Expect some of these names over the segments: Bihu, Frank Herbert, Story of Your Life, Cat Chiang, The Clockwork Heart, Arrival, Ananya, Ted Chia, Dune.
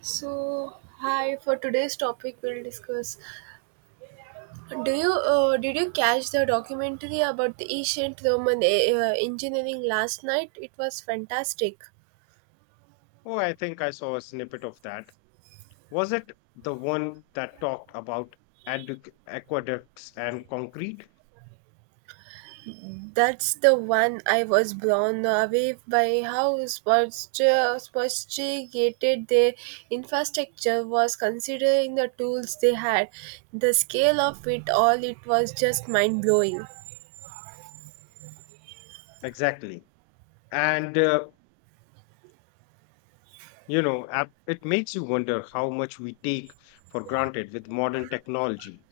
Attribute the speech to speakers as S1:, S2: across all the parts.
S1: So, hi. For today's topic, we'll discuss. Do you did you catch the documentary about the ancient Roman engineering last night? It was fantastic.
S2: Oh, I think I saw a snippet of that. Was it the one that talked about aqueducts and concrete?
S1: That's the one. I was blown away by how sophisticated their infrastructure was considering the tools they had. The scale of it all, it was just mind blowing.
S2: Exactly. And, you know, ap- it makes you wonder how much we take for granted with modern technology.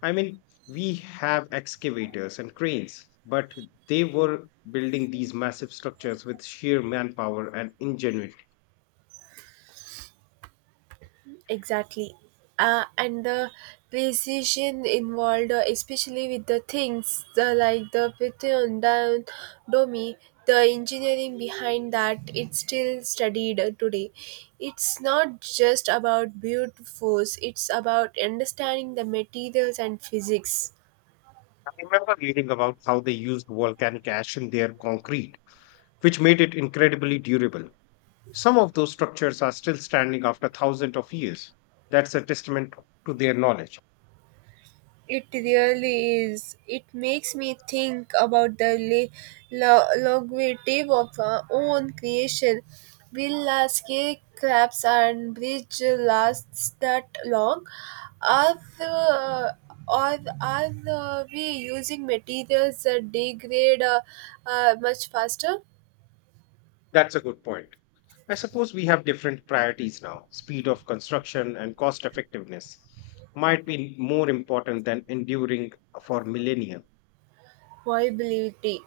S2: I mean, we have excavators and cranes, but they were building these massive structures with sheer manpower and ingenuity.
S1: Exactly. And the precision involved, especially with the things like the Python down Domi, the engineering behind that, it's still studied today. It's not just about brute force, it's about understanding the materials and physics.
S2: I remember reading about how they used volcanic ash in their concrete, which made it incredibly durable. Some of those structures are still standing after thousands of years. That's a testament to their knowledge.
S1: It really is. It makes me think about the longevity of our own creation. Will our crabs and bridge last that long? Are, the, are the- We using materials that degrade much faster?
S2: That's a good point. I suppose we have different priorities now. Speed of construction and cost effectiveness might be more important than enduring for millennia.
S1: Viability,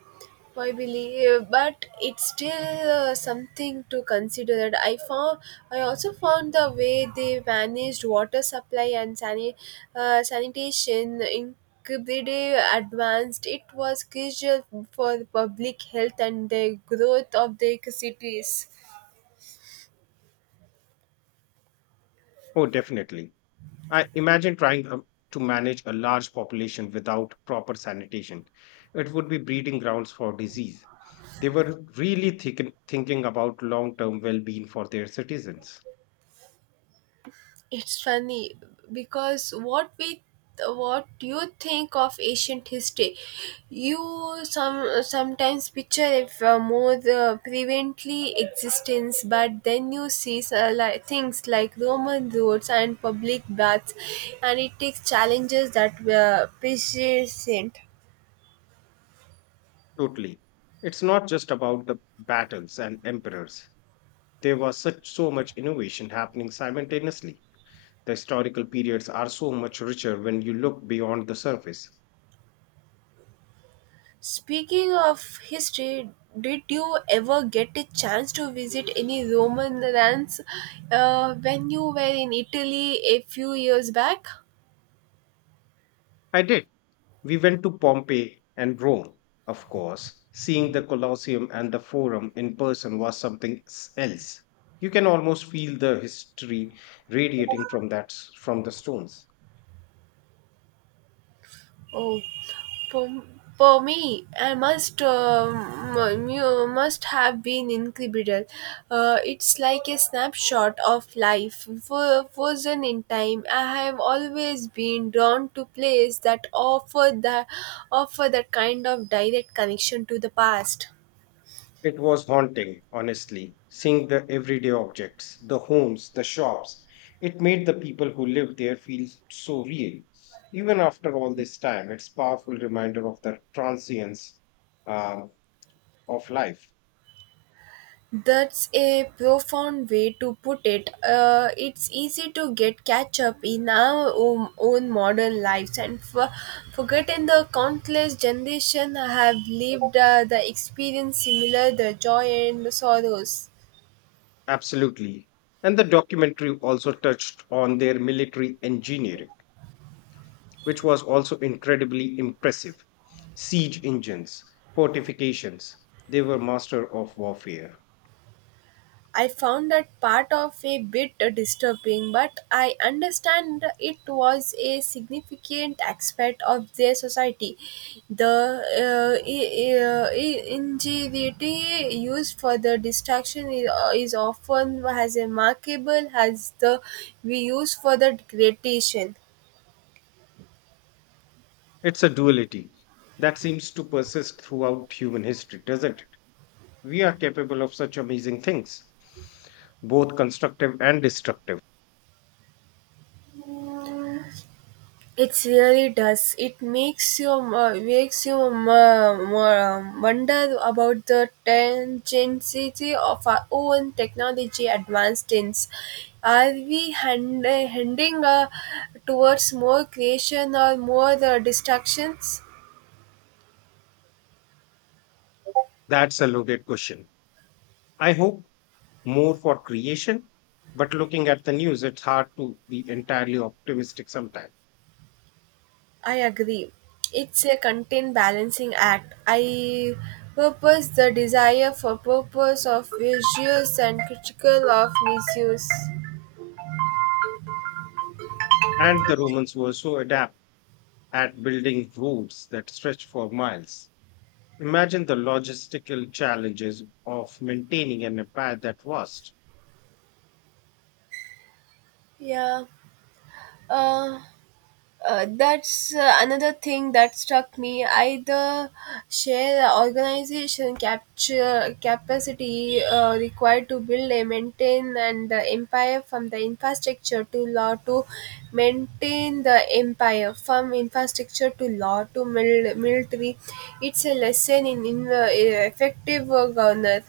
S1: viability, but it's still something to consider. That I found, I also found the way they managed water supply and sanitation incredibly advanced. It was crucial for the public health and the growth of their cities.
S2: Oh, definitely. I imagine trying to manage a large population without proper sanitation. It would be breeding grounds for disease. They were really thinking about long term well being for their citizens.
S1: It's funny because what you think of ancient history, you sometimes picture it from more the prevently existence. But then you see, like, things like Roman roads and public baths, and it takes challenges that were persistent.
S2: Totally. It's not just about the battles and emperors. There was such so much innovation happening simultaneously. The historical periods are so much richer when you look beyond the surface.
S1: Speaking of history, did you ever get a chance to visit any Roman lands when you were in Italy a few years back?
S2: I did. We went to Pompeii and Rome, of course. Seeing the Colosseum and the Forum in person was something else. You can almost feel the history radiating from from the stones.
S1: Oh, for, for me, I must must have been incredible. It's like a snapshot of life frozen in time. I have always been drawn to places that offer the offer that kind of direct connection to the past.
S2: It was haunting, honestly, seeing the everyday objects, the homes, the shops. It made the people who lived there feel so real. Even after all this time, it's powerful reminder of the transience um, of life.
S1: That's a profound way to put it. It's easy to get catch up in our own modern lives and forgotten the countless generations have lived the experience similar, the joy and the sorrows.
S2: Absolutely. And the documentary also touched on their military engineering, which was also incredibly impressive. Siege engines, fortifications, they were master of warfare.
S1: I found that part of a bit disturbing, but I understand it was a significant aspect of their society. The ingenuity used for the distraction is often as remarkable as the we use for the creation.
S2: It's a duality that seems to persist throughout human history, doesn't it? We are capable of such amazing things, both constructive and destructive.
S1: It really does. It makes you wonder about the tangency of our own technology advancements. Are we heading towards more creation or more destructions?
S2: That's a loaded question. I hope more for creation, but looking at the news, it's hard to be entirely optimistic sometimes.
S1: I agree. It's a content balancing act. I purpose the desire for purpose of visuals and critical of misuse.
S2: And the Romans were so adept at building roads that stretched for miles. Imagine the logistical challenges of maintaining an empire that vast.
S1: Yeah. Uh, that's another thing that struck me. Either share organization capture capacity required to build and maintain and the empire from the infrastructure to law to maintain the empire from infrastructure to law to military. It's a lesson in effective governance.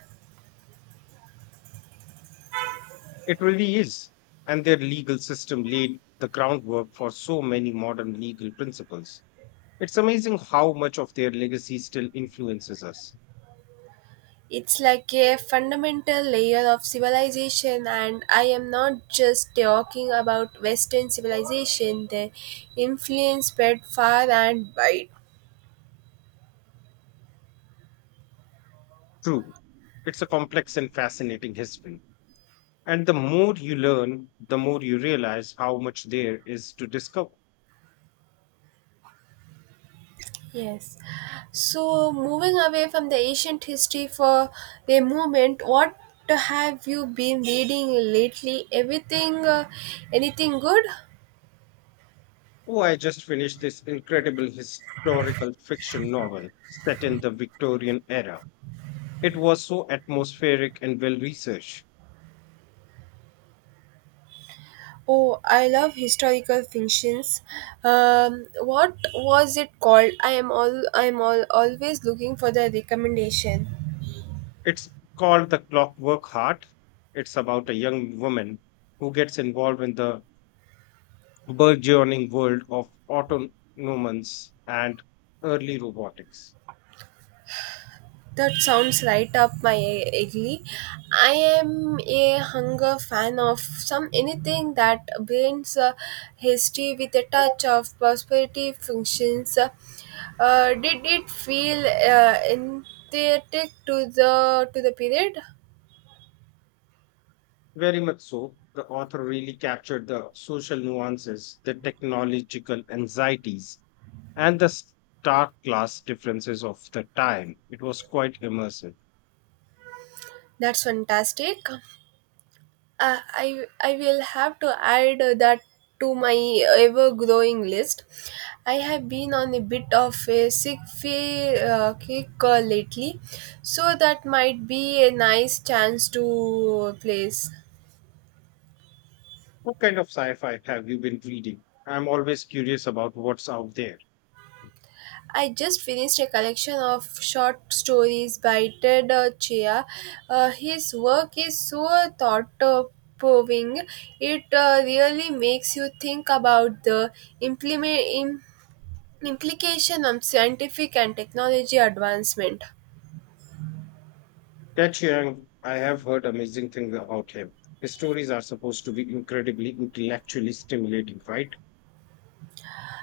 S2: It really is. And their legal system laid the groundwork for so many modern legal principles. It's amazing how much of their legacy still influences us.
S1: It's like a fundamental layer of civilization, and I am not just talking about Western civilization, the influence spread far and wide.
S2: True, it's a complex and fascinating history. And the more you learn, the more you realize how much there is to discover.
S1: Yes. So, moving away from the ancient history for the moment, what have you been reading lately? Everything, anything good?
S2: Oh, I just finished this incredible historical fiction novel set in the Victorian era. It was so atmospheric and well researched.
S1: Oh, I love historical fictions. What was it called? I am always looking for the recommendation.
S2: It's called The Clockwork Heart. It's about a young woman who gets involved in the burgeoning world of autonomous and early robotics.
S1: That sounds right up my alley. I am a hunger fan of some anything that blends history with a touch of prosperity functions. Did it feel empathetic to the period?
S2: Very much so, the author really captured the social nuances, the technological anxieties, and the stark class differences of the time. It was quite immersive.
S1: That's fantastic. I will have to add that to my ever growing list. I have been on a bit of a sick fee kick lately, so that might be a nice chance to place.
S2: What kind of sci fi have you been reading? I'm always curious about what's out there.
S1: I just finished a collection of short stories by Ted Chia. His work is so thought proving. It really makes you think about the implement implication on scientific and technology advancement.
S2: Cat Chiang, I have heard amazing things about him. His stories are supposed to be incredibly intellectually stimulating, right?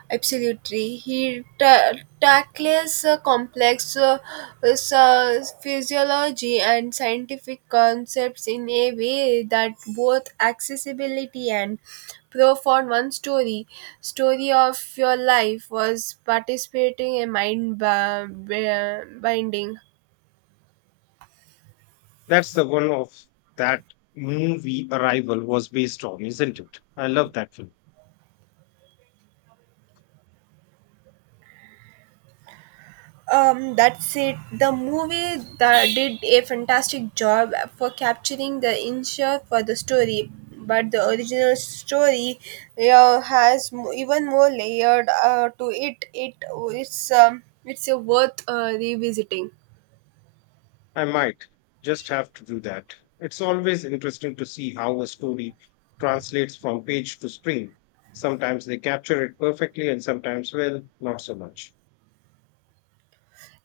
S1: Absolutely. He tackles complex physiology and scientific concepts in a way that both accessibility and profound. One story of your life was participating in mind binding.
S2: That's the one of that movie Arrival was based on, isn't it? I love that film.
S1: That's it. The movie that did a fantastic job for capturing the insight for the story, but the original story, yeah, has even more layered to it. It's a worth revisiting.
S2: I might just have to do that. It's always interesting to see how a story translates from page to screen. Sometimes they capture it perfectly, and sometimes, well, not so much.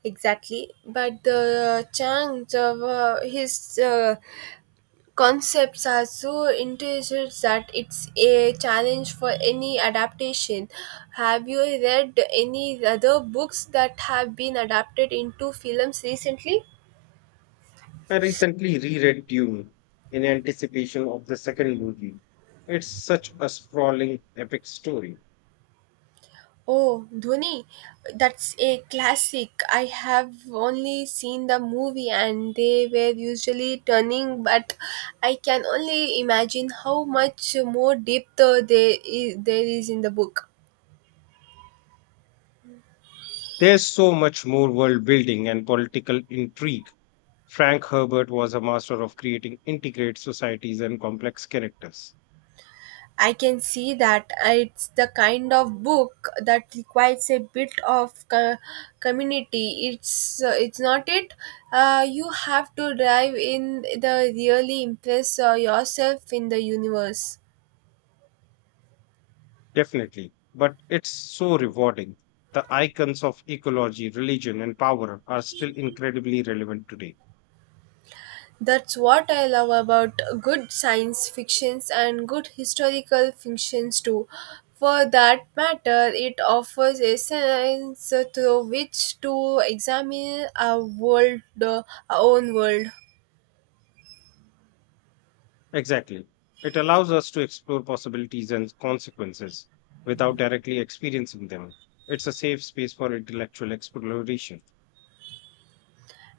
S1: Exactly, but the Chang, his concepts are so intricate that it's a challenge for any adaptation. Have you read any other books that have been adapted into films recently?
S2: I recently reread Dune in anticipation of the second movie. It's such a sprawling, epic story.
S1: Oh, Dhoni, that's a classic. I have only seen the movie and they were usually turning, but I can only imagine how much more depth there there is in the book.
S2: There's so much more world building and political intrigue. Frank Herbert was a master of creating integrated societies and complex characters.
S1: I can see that. It's the kind of book that requires a bit of community. It's not it. You have to dive in the really impress yourself in the universe.
S2: Definitely. But it's so rewarding. The icons of ecology, religion, and power are still incredibly relevant today.
S1: That's what I love about good science fictions and good historical fictions too. For that matter, it offers a sense through which to examine our world, our own world.
S2: Exactly. It allows us to explore possibilities and consequences without directly experiencing them. It's a safe space for intellectual exploration.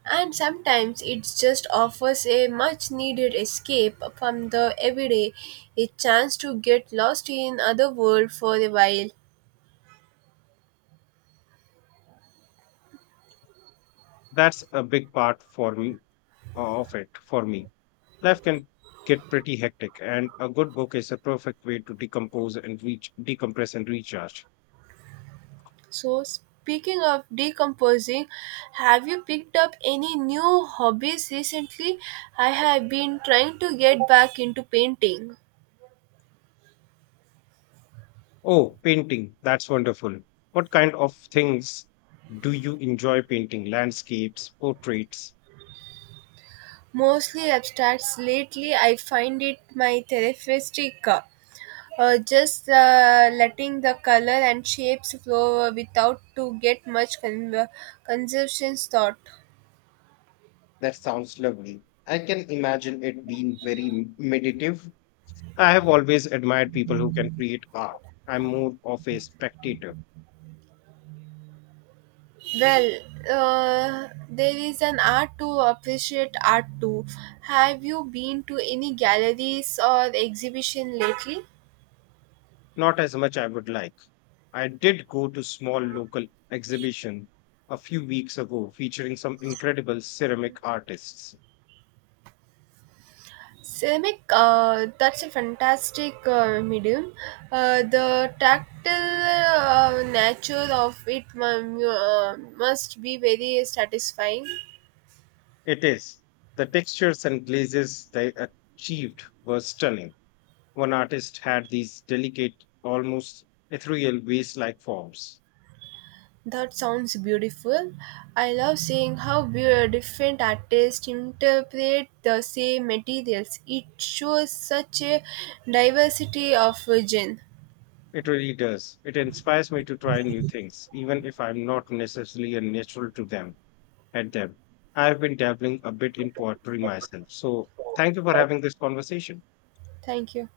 S1: And sometimes it just offers a much needed escape from the everyday, a chance to get lost in other world for a while.
S2: That's a big part for me of it for me. Life can get pretty hectic, and a good book is a perfect way to decompose and reach decompress and recharge.
S1: So speaking of decomposing, have you picked up any new hobbies recently? I have been trying to get back into painting.
S2: Oh, painting, that's wonderful. What kind of things do you enjoy painting? Landscapes, portraits?
S1: Mostly abstracts lately. I find it my therapeutic, just letting the color and shapes flow without to get much conceptions thought.
S2: That sounds lovely. I can imagine it being very meditative. I have always admired people who can create art. I'm more of a spectator.
S1: Well, there is an art to appreciate art too. Have you been to any galleries or exhibition lately?
S2: Not as much I would like. I did go to small local exhibition a few weeks ago featuring some incredible ceramic artists.
S1: Ceramic, that's a fantastic medium. The tactile nature of it must be very satisfying.
S2: It is. The textures and glazes they achieved were stunning. One artist had these delicate, almost ethereal vase-like forms.
S1: That sounds beautiful. I love seeing how different artists interpret the same materials. It shows such a diversity of genre.
S2: It really does. It inspires me to try new things, even if I'm not necessarily a natural to them at them. I've been dabbling a bit in poetry myself. So thank you for having this conversation.
S1: Thank you.